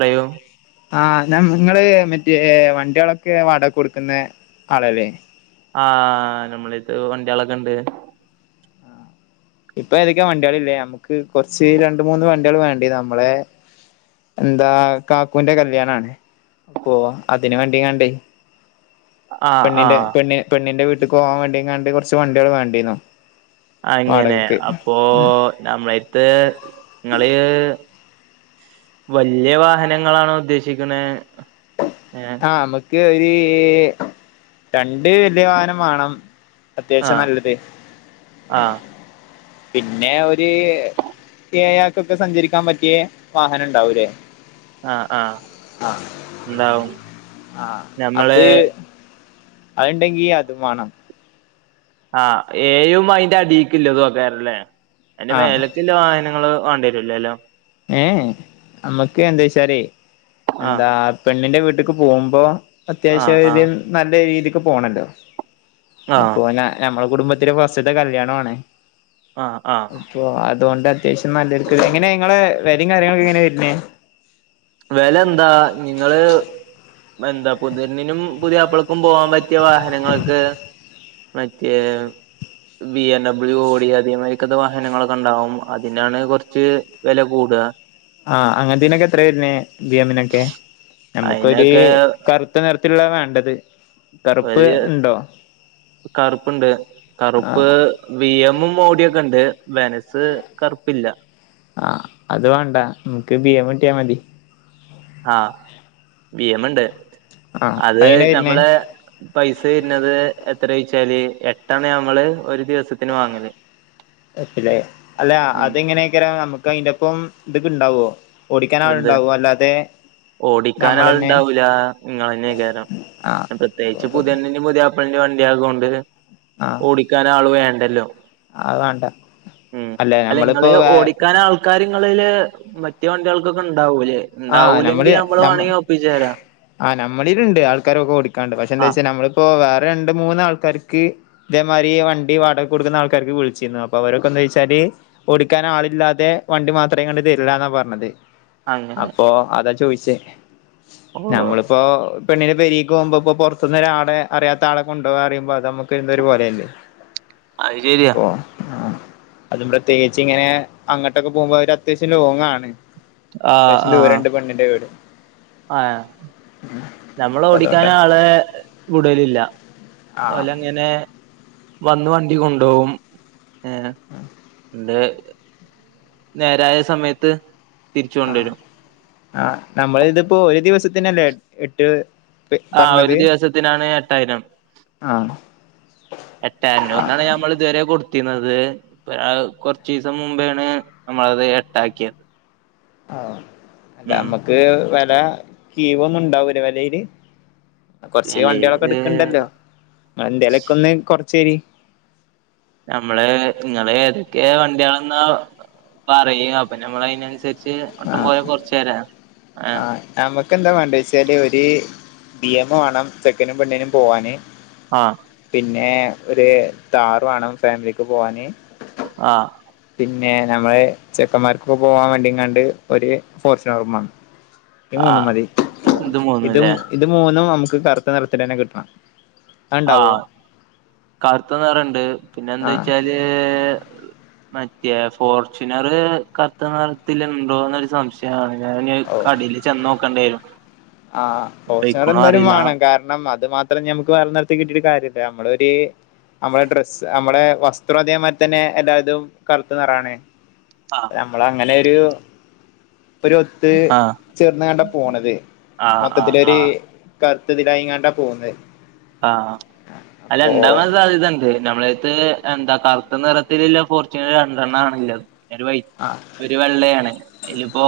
റയൂ. ആഹ് ന്നാ ഇങ്ങള് മറ്റേ വണ്ട്യേളൊക്കെ വാടെയ്ക്ക് കൊട്ക്കണെ ആളല്ലേ ആഹ് ഞമ്മളിട്ത്ത് വണ്ട്യേളൊക്കെണ്ട്. ഇപ്പൊ ഏതൊക്കെയാ വണ്ട്യേളിളെ ഞമുക്ക് കൊറച്ച് രണ്ട്‌മൂന്ന് വണ്ട്യേള് വേണ്ടീനു അമ്മളെ. എന്താ കാക്കുന്റെ കല്യാണാണ് അപ്പൊ അതിന് വേണ്ടികാണ്ടേ. ആ ആ പെണ്ണിന്റെ പെണ് പെണ്ണിന്റെ വീട്ടിക്ക് പോവാൻ വേണ്ടിങ്ങാണ്ട് കൊറച്ച് വണ്ട്യേൾ വേണ്ടീനു ആ അങ്ങനെ അപ്പൊ ഞമ്മളട്ത്ത് ഇങ്ങള്. വല്യ വാഹനങ്ങളാണോ ഉദ്ദേശിക്ക്ണെ ഏഹ് ആ അമക്ക് ഒരീ രണ്ട് വല്യ വാഹനം മാണം അത്യാശ്യം നല്ലതെ. ആഹ്. പിന്നെ ഒരു ഏയാക്കൊക്കെ സഞ്ചരിക്കാൻ പറ്റിയ വാഹനണ്ടാവുല്ലേ. ആഹ് ആഹ് എന്താവും ആ അത് അത്ണ്ടെങ്കി അത് മാണം ആഹ് ഏയും അതിന്റെ അടക്കില്ലത്ക്കാറല്ലേ അതിന്റെ ആഹ് മേലക്കുള്ള വാഹനങ്ങള് വേണ്ട ല്ലാല്ലോ ഏഹ് ഏഹ് നമ്മക്ക് എന്താ വച്ചാലെ ആ എന്താ പെണ്ണിന്റെ വീട്ടക്ക് പോകുമ്പോ ആ ആ അത്യാവശ്യംം നല്ല രീതിക്ക് പോണല്ലോ ആ അപ്പൊ ന നമ്മെടെ കുടുംബത്തിെലെ ഫസ്റ്റ്ത്തെ കല്യാണും ആണ് ആഹ് ആഹ് അതുകൊണ്ട് അത്യാവശ്യം നല്ലൊരുക്ക് എങ്ങനെ നിങ്ങളെ വെലയും കാര്യങ്ങളക്കെങ്ങനെ വരുന്നേ വെല എന്താ നിങ്ങള് എന്താ പുതിണ്ണിനും പുത്യാപ്പള ക്കും പോവാാൻ പറ്റിയ വാഹനങ്ങൾക്ക് മറ്റേ ബി എംഡബ്ല്യു ഓടി അതേമാതിരിക്കത്തെ വാഹനങ്ങളൊക്കെ ഉണ്ടാവും അതിനാണ് കുറച്ച് വെല കൂടുക ആഹ് അങ്ങനത്തേനൊക്കെ എത്ര വരുന്നേ ബി എമ്മിനൊക്കെ നമുക്കൊരു അതിനൊക്കെ കറു ത്ത നിരത്തിലുള്ളാണ് വേണ്ടത് കറുപ്പ് വലിയ ഇണ്ടോ കറുപ്പുണ്ട് കറുപ്പ് ആഹ് വി എമ്മും മോടിയൊക്കെ ഉണ്ട് വെനസ് കറുപ്പില്ല ആഹ് അത് വേണ്ട നമുക്ക് ബി എം കിട്ടിയാ മതി ആഹ് ബി എമ്മുണ്ട് ആഹ് അത് അങ്ങനെ വരുന്നേ നമ്മളെ പൈസ വരുന്നത് എത്ര യ്ച്ചാല് എട്ടാണ് നമ്മള് ഒരു ദിവസത്തിന് വാങ്ങല് ല്ലേ അല്ല ഉം അത് എങ്ങനെയൊക്കാരം നമുക്ക് അയിന്റെപ്പം ഇതൊക്കെ ഇണ്ടാവോ ഓടിക്കാൻ എന്ത് ആളുണ്ടാാവും അല്ലാതെ ഓടിക്കാൻ നമ്മളന്നെ ആൾുണ്ടാവൂല്ല നിങ്ങളന്നെ കാരം ആഹ് പ്രത്യേകിച്ച് പുതിയന്ന മുതിയാപ്പിളിന്റെ വണ്ടിയ ആയത് കൊണ്ട് ആഹ് ഓടിക്കാൻ ആള് വേണ്ടല്ലോ അത് വേണ്ട അല്ലെ ഞമ്മളിപ്പോ വ കാര്യങ്ങളില് മറ്റു വണ്ടികൾക്കൊക്കെ ഉണ്ടാവൂല്ലേ ആഹ് നമ്മള് ന ആ നമ്മളിലുണ്ട് ആൾക്കാരൊക്കെ കൊടുക്കാണ്ട് പക്ഷെ എന്താ ആഹ് വെച്ചാൽ നമ്മള് ഇപ്പൊ വേറെ രണ്ട് മൂന്ന് ആൾക്കാർക്ക് ഇതേമാതിരി വണ്ടി വാടകക്ക് കൊടുക്കുന്ന ആൾക്കാർക്ക് വിളിച്ചിരുന്നു അപ്പൊ അവരൊക്കെ എന്താ വെച്ചാല് ഓടിക്കാൻ ആളില്ലാതെ വണ്ടി മാത്രേ കണ്ട് തരില്ല എന്നാ പറഞ്ഞത് അങ്ങനെ അപ്പൊ അതാ ചോദിച്ചേ ഓ നമ്മളിപ്പോ പെണ്ണെ പരിക്ക് പോകുമ്പോ ഇപ്പോ പുറത്തൊന്ന് ഒരാളെ അറിയാത്ത ആളെ കൊണ്ടോവാറിയുമ്പോ അത് നമുക്ക് എന്തോ ഒരു പോലെയല്ലേ [inaudible] അത് ശരിയ അപ്പോ ആ അതും പ്രത്യേകിച്ച് ഇങ്ങനെ അങ്ങോട്ടൊക്കെ പോകുമ്പോ അവര് അത്യാവശ്യം ലോങ്ങാണ് ആഹ് അത്യാശ്യം ആഹ് ദൂരണ്ട് പണ്ണിന്റെ വീട് ആഹ് നമ്മള് അപ്പൊ അതുകൊണ്ടാ ഓടിക്കാന് ആള് വിടലില്ല ആഹ് ഓലന്നെ അങ്ങനെ വന്ന് എ വണ്ടി കൊണ്ടുപോകും ഏണ്ട് നേരായ സമയത്ത് തിരിച്ചു ആഹ് കൊണ്ടുവരും ആഹ് നമ്മള് ഇതിപ്പോ ഒരു ദിവസത്തിനല്ലേ എട്ട് ആഹ് ഒരു പറഞ്ഞത് ദിവസത്തിനാണ് എട്ടായിരം ആഹ് എട്ടേ ആഹ് അഞ്ഞൂന്നാണ് നമ്മള് ഇതുവരെ കൊടുത്തിരുന്നത് ഇ കൊറച്ചു ദിവസം മുമ്പോണ് നമ്മളത് എട്ടാക്കിയത് ആഹ് അല്ല ഉം നമ്മക്ക് വില കീവ് ഒന്നും ഉണ്ടാവുല്ലെ വിലയില്? കൊറച്ച് വണ്ടികളൊക്കെ വെലേത് എടുക്കണ്ടല്ലോ എന്തെലൊക്കെ ഒന്ന് കൊറച്ചേരി നമ്മള് നിങ്ങള് ഏതൊക്കെ വണ്ടിയാളെന്നാ പറയ് അപ്പൊ നമ്മൾ അതിനനുസരിച്ച് ച്ച് അപ്പം കൊയേ കുറച്ച് തരാം ആഹ് നമുക്കെന്താ വേണ്ട വെച്ചാല് ഒരു ബി എമ്മ് വേണം ചെക്കനും പെണ്ണിനും പോവാന്. ആഹ് പിന്നെ ഒരു താർ വേണം ഫാമിലിക്ക് പോവാന് ആഹ് പിന്നെ നമ്മളെ ചെക്കന്മാർക്കൊക്കെ പോവാൻ വേണ്ടിങ്ങാണ്ട് ഒരു ഫോർച്യുണർ മേണം. ഇത് മൂന്നും ആഹ് മതി. ഇത് ഇത് മൂന്നും നമുക്ക് കറുത്ത് നിറത്തില് തന്നെ കിട്ടണം. അത്ണ്ടാവോ ആഹ് കറുത്ത നിറംണ്ട് പിന്നെ എന്ത്‌ ആഹ് വെച്ചാല് മറ്റേ ഫോർച്യുനറ് കറുത്ത നിറ ത്തില്ലുണ്ടോന്നൊരു സംശയം ഞൻ ഞാന് ഓ കടേല് ചെന്ന് നോക്കണ്ടേനു ആഹ് ഫോർച്യുനർ എന്തായാലും വേണം കാരണം അത് മാ ത്ര ഞമുക്ക് വേറൊരു നിറത്തി കിട്ടീട്ടു കാര്യമില്ല നമ്മളൊരു നമ്മളെ ഡ്രസ്സ് നമ്മളെ വസ്ത്രം അതേമാരി തന്നെ എല്ലാതും കറുത്തനിറാണെ. ആഹ് അത് നമ്മള അങ്ങനൊരു ഒരു ഒത്ത് ആഹ് ചേർന്ന് കൊണ്ടാ പോണത്. ആഹ് ആഹ് മൊത്തത്തിലൊരു ആഹ് കറുത്തതിലായിങ്ങാണ്ടാ പോകുന്നത് ആഹ് അപ്പോ അതൊണ്ടാവാൻ സാധ്യതുണ്ട് നമ്മളത്ത് എന്താ കറുത്ത നിറത്തിലുല്ല ഫോർച്യുണർ രണ്ടെണ്ണ ആണല്ലത് ഒരു വൈ ആഹ് ഒരു വെള്ളയാണ് അതിലിപ്പോ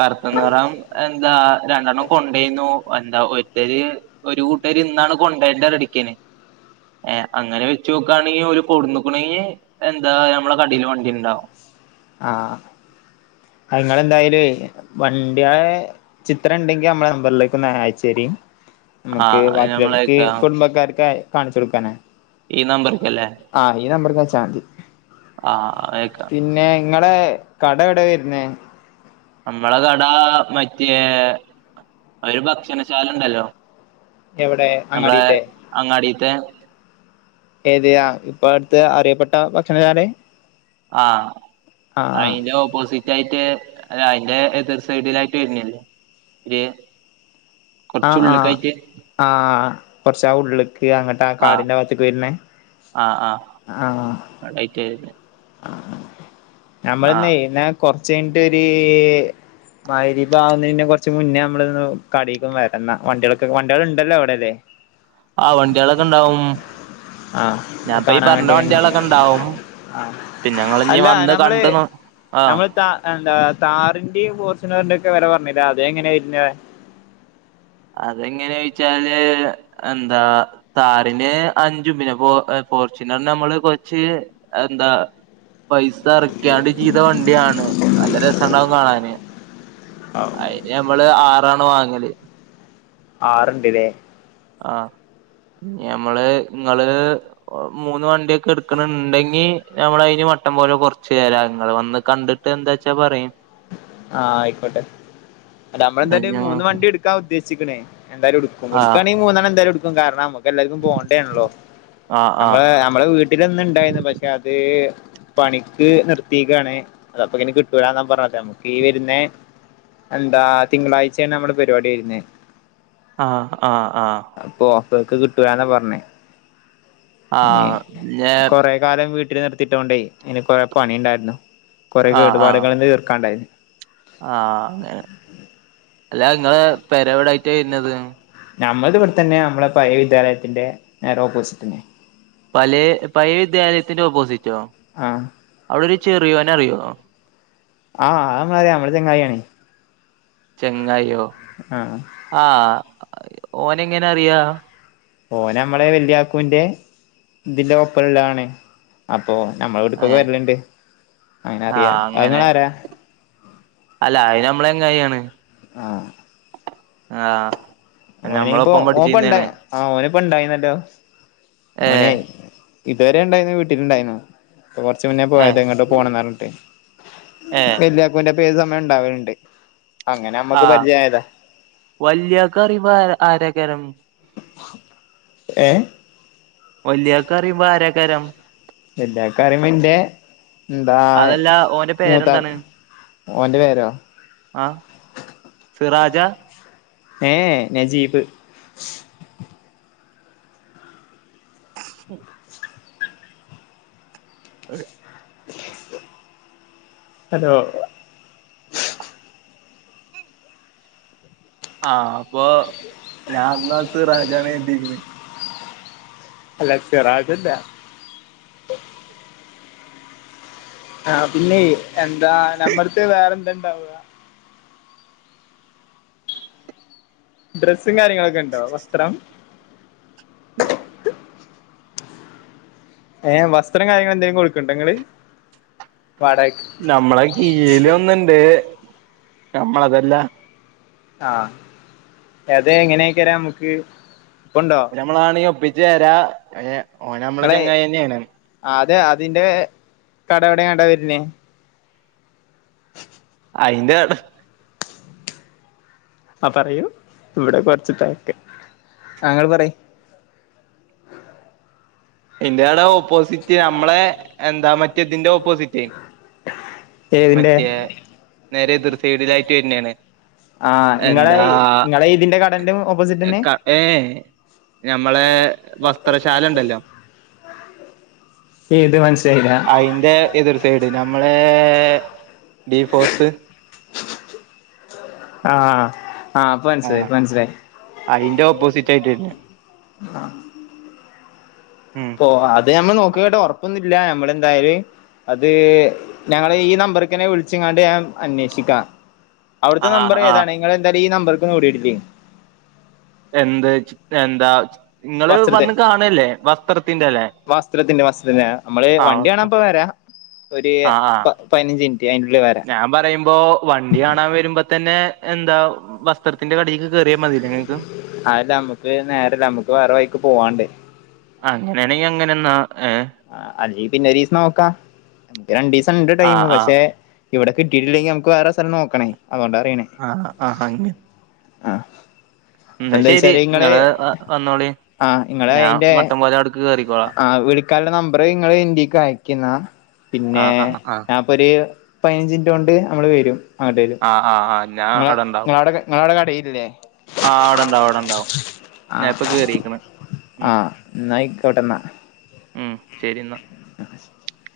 കറുത്ത നിറം എന്താ രണ്ടെണ്ണം കൊണ്ടോയിന്നു എന്താ ഒരുത്തര് ഒരു കൂട്ട ഇന്നാണ് കൊണ്ടോണ്ട [unintelligible] ഹ് അങ്ങനെ വെച്ചു നോക്കുകയാണെങ്കിൽ ഒരു കൊടു നോക്കണെങ്കിൽ എന്താ നമ്മളെ കടയിൽ വണ്ടി ഉണ്ടാാവും ആഹ് ഇങ്ങളെന്തായല് വണ്ടിയ ചിത്രം ഉണ്ടെങ്കി നമ്മള നമ്പറിലേക്ക് ഒന്ന് അയച്ചേര്. നമുക്ക് ആഹ് അത് വാക്കികൾക്ക് നമ്മളേക്കാ കുടുംബക്കാർക്കായി കാണിച്ചു കൊടുക്കാനാ ഈ നമ്പർക്കല്ലേ ആ ഈ നമ്പർക്കയച്ച മതി ആഹ് അയക്കാം പിന്നെ നിങ്ങളെ കട എവിടെ വരുന്നേ? നമ്മളെ കട മറ്റേ ഒര് ഭക്ഷണശാല ഉണ്ടല്ലോ എവിടെ അങ്ങാടിത്തെ? അങ്ങാടീത്തെ ഏതയാ ഇപ്പ അടുത്ത് അറിയപ്പെട്ട ഭക്ഷണശാല ആഹ് അയിന്റെ ഓപ്പോസിറ്റ് യിട്ട് അതിന്റെ എതിർ സൈഡിലായിട്ട് വരുന്നല്ലേ ഒര് ആഹ് ആഹ് ആഹ് കുറച്ച് ആ ഉള്ളക്ക് അങ്ങട്ട് ആഹ് താകാടിന്റെ ഭാത്തക്ക് വരുന്നേ ആഹ് ആളായിറ്റ് വരുന്നേ ആഹ് നമ്മളിന്നെ ന്നാ കൊറച്ച് കഴിഞ്ഞിട്ടൊരു മഹരിബ് ആകുന്നെന്ന് കുറച്ച് മുന്നേ നമ്മൾന്ന് കടക്കന്ന് വരുന്ന വണ്ടികൾക്കെ വണ്ടികൾ ഉണ്ടല്ലോ അവിടെ അല്ലേ? [inaudible] ആ വണ്ടികളൊക്കെ ഉണ്ടാവും ആഹ് അത് ഞാൻപ്പ ഈ കാണാൻ പറഞ്ഞ വേണ്ടി കണ്ട് വണ്ടികളൊക്കെ ഇണ്ടാവും ആഹ് പിന്നെ ഇങ്ങളിനി വന്ന് കണ്ട് ആഹ് ത എന്താ താറിന്റേം ഫോർച്യുനറിന്റെ ഒക്കെ വില പറഞ്ഞില്ല അത എങ്ങനെയ വരുന്നത്? അതെങ്ങനെ യിച്ചാല് എന്താ താറിന് അഞ്ചും പിന്നെ ഫോർച്യുനറിനമ്മള് കൊറച്ച് എന്താ പൈസ [unintelligible] ചെയ്ത വണ്ടിയാണ് നല്ല രസണ്ടാവും കാണാന് ആയ് നമ്മള് ആറാണ് വാങ്ങല് ആറ്ണ്ട് ഇല്ലേ ആ മ്മള് നിങ്ങള് മൂന്ന് വണ്ടിയൊക്കെ എടുക്കണുണ്ടെങ്കി നമ്മൾ അതിന് മട്ടം പോലെ കൊറച്ച് തരാംങ്ങൾ വന്ന് കണ്ടി് എന്താച്ചാ പറയും ആഹ ആയിക്കോട്ടെ അ നമ്മൾ എന്തായാലും മൂന്ന് വണ്ടി എടുക്കാൻ ഉദ്ദേശിക്കണേ എന്തായാലും എടുക്കും ആഹ് ടുക്കുകവാണെങ്കിൽ മൂന്നാണ്ണം എന്തായാലും എടുക്കും കാരണം നമ്മക്ക് എല്ലാർക്കും പോകേണ്ടോണല്ലോ ആഹ് നമ്മ നമ്മളെ വീട്ടിലൊന്ന ഇണ്ടായിന്ന് പക്ഷെ അത് പണിക്ക് നിർത്തിയാണ് അത്പ്പ ഇങ്ങനെ കിട്ടു ലാ എന്നാ പറഞ്ഞ നമുക്ക് ഈ വര്ന്ന എന്താ തിങ്കളാഴ്ചയാണ് നമ്മള് പരിപാടി വരുന്നെ ആഹ് ആഹ് ആഹ് അപ്പൊ ഓഫ ഒക്കെ കിട്ടുലന്നാ പറഞ്ഞേ ഇനി ആഹ് ഞ കൊറെ കാലം വീട്ടിൽ നിർത്തിട്ടോണ്ടേ ഐന് കൊറെ പണിണ്ടായിരുന്നു കുറെേ കേടുപാടുകളന്നെ തീർക്കാണ്ടായിരുന്നു ആഹ അങ്ങ അല്ല നിങ്ങള് പെരവിടായിട്ട് വരുന്നത്? നമ്മള ഇവിടെത്തന്നെ നമ്മളെ പഴേ വിദ്യാലയത്തിന്റെ ഓപ്പോസിറ്റിന്നെ പലേ പഴേ വിദ്യാലയത്തിന്റെ ഓപ്പോസിറ്റോ? ആഹ് അവിടെരു ചെറിയോനെ അറിയോ? ആഹ് ആ മളെ മ്മള ചങ്ങായിയാണ് ചെങ്ങായോ? ആ ആഹ് ആ ഓനെ എങ്ങനെ അറിയാ? ഓന നമ്മളെ വല്യായാക്കൂന്റെ ഇതിന്റെ ഒപ്പമള്ളതാണ് അപ്പൊ നമ്മളവിടക്കൊക്കെ ഏഹ് വരല്ണ്ട് അങ്ങനെ അറിയാ ആഹ് അങ്ങനെ അത്ങ്ങളെ ആരാ? അല്ല അത് നമ്മളെ ചെങ്ങായാണ് ആ ഓനയിപ്പോ ഓപ്പ ണ്ട ആ ഓന ഇപ്പോ ഉണ്ടായിന്നല്ലോ ഏ ഓനെ ഇതുവരെ ണ്ടായിരുന്നു വീട്ടില്ണ്ടായിരുന്നു കൊറച്ച് മുന്നേ ഏ പോയത് എങ്ങ്ട്ടോ പോണംന്നറഞ്ഞിട്ട് ഏ ഓന്റെപ്പം ഏത് സമയോം ഉണ്ടാവലുണ്ട് അങ്ങനെ മ്മക്ക് പരിചയായതാ വല്യാകാ പറിമ്പം ആരേകരം? ഏഹ് വല്ല്യാക്കറിയുമ്പോ ആരാക്കാരം? വല്ലാക്കാരി മംന്റെ എന്താ അതല്ല ഓന്റെ മൂത്താപ് പേരെന്താണ് ഓൻ്റെ പേരോ? സിറാജാ? ഏ ഹ് നജീബ് ഉം അ [unintelligible] ഹലോ ആഹ അപ്പൊ ഞാന്ന സിറാജാന്നാ കരുതിക്കെണെ അല്ല സിറാജല്ല ആഹ പിന്നെയ് എന്താ ഞമ്മട്ത്തെ വേറെന്താണ്ടാവാ? ഡ്രസ്സും കാര്യങ്ങളൊക്കെ ഉണ്ടോ? വസ്ത്രം? ഉ [unintelligible] ഏഹ് വസ്ത്രം കാര്യങ്ങളെന്തെങ്കിലും കൊടുക്ക്ണ്ട നിങ്ങള് വാടക - നമ്മളെ കീയ്‌ലൊന്ന്ണ്ട് നമ്മളതല്ല ആഹ അ അത എങ്ങനെയൊക്കെരം നമുക്ക്? ഇപ്പുണ്ടോ ഞമ്മളാണെങ്കി ഒപ്പിച്ചേരാ ഓ നമ്മെളെ നിങ്ങളെ ചങ്ങായിന്നേണ് അതെ അതിന്റെ കട എവിടെണ്ടാ വരുന്നേ അയിന്റെ [unintelligible] ആ പറയൂ, ഇവടെ കൊറച്ച് തെരക്ക് താങ്കൾ പറയ്. ഇന്റെടെ ഓപ്പോസിറ്റ് ന്നമ്മളെ എന്താ മറ്റേതിന്റെ ഓപ്പോസിറ്റ്. ഏതിന്റെ മറ്റേ നേരെ എദിർസൈഡിലായിട്ട് വര്ന്നേണ്. ആഹ്‌, ങ്ങളെ ങ്ങളെ ഇതിന്റെ കടൻ്റെ ഓപ്പോസിറ്റന്നെ? ക- ഏ ഞമ്മളെ വസ്ത്രശാലണ്ടല്ലോ. ഏത് മനസ്സിലായ്ല്ലാ. അയിന്റെ എതിർ സൈഡ് ഞമ്മളെ ബീ ഫോർത്ത്. ആഹ്, ആ പ്പൻസിലായി പൻസിലായി. അയിന്റെ ഓപ്പോസിറ്റ് ആയിട്ട് വര്ണ്. ആഹ്‌. ഉം ഓ അത് ഞമ്മൾ നോക്ക്യോട്ട് ഉറപ്പൊന്നുല്ലിയ നമ്മളെന്തായാല് അത് ഞങ്ങള് ഈ നമ്പർക്കന്നെ വിളിച്ച്ങ്ങാണ്ട് ഞാൻ അന്വേഷിക്കാം. അവ്ടുത്തെ ആഹ് നമ്പർ ആഹ് ഏതാണ്? ഇങ്ങള് എന്തായാലും ഈ നമ്പർക്കൊന്ന് [unintelligible] എന്ത് ച്ച് എന്താച്ച് നിങ്ങള് വസ്ത്രത്തെ വന്ന് കാണെല്ലേ വസ്ത്രത്തിന്റെല്ലേ? വസ്ത്രത്തിന്റെ വസ്ത്രത്തിന്റെ ന്നമ്മള് വണ്ടി കാണാപ്പ വരാ ഒര് ആഹ് ആഹ് പ്പ പയിനഞ്ച് മിൻറ്റ് അയിന്റെ ഉള്ളിൽവരാ. ഞാൻ പറയുമ്പോ വണ്ടി കാണാ വരുമ്പോ തന്നെ എന്താ വസ്ത്രത്തിന്റെ കടേക്ക് അല്ല അമ്മക്ക് നേരല്ല ന്നമ്മക്ക് വേറെ വൈക്ക് പോവാണ്ട്. അങ്ങനേണെങ്കി അങ്ങനെന്നാ ഏ. ആ അല്ലീ പിന്നെ ഒരീസം നോക്കാ, ഇക്ക് രണ്ടീസണ്ട് ആഹ് ടൈമ് ആഹ് പക്ഷെ ഇവടെ കിട്ടീട്ടില്ലെങ്കി ഞമ്മക്ക് വേറെ സ്ഥലം നോക്കണേ, അതൊണ്ടാറിണേയ്. ആഹാ ആഹാ അങ്ങനെ. അഹ്. ന്നാ ശെരി ങ്ങള് ഹ് വന്നോളി. ആഹ്‌, ഞാൻ ങ്ങളെയ്ന്റെ മട്ടം പോലെ അവിടക്ക് കേറിക്കോളാം ആ വ്ളി ക്കാ ലെ നമ്പർ ഇങ്ങള് ഇന്റീക്ക് അയക്കിന്നാ പിന്നേ ആഹ് ആഹ് ആഹ് ഞാ ഒരു പയിനഞ്ചിൻറ്റോണ്ട്, ഞങ്ങള് വരും അങ്ങട്ട്. ആ ആ ആ ഞാൻ അവടെണ്ടാവും, നിങ്ങളവിടെ കടയില്ലേ ആ അവടെണ്ടാവും അവടെണ്ടാവും. ആഹ്‌ ആഹ്‌ ന്നയ് ക്കോട്ടേന്നാ. ഉം, ശരി ന്നാ. [inaudible]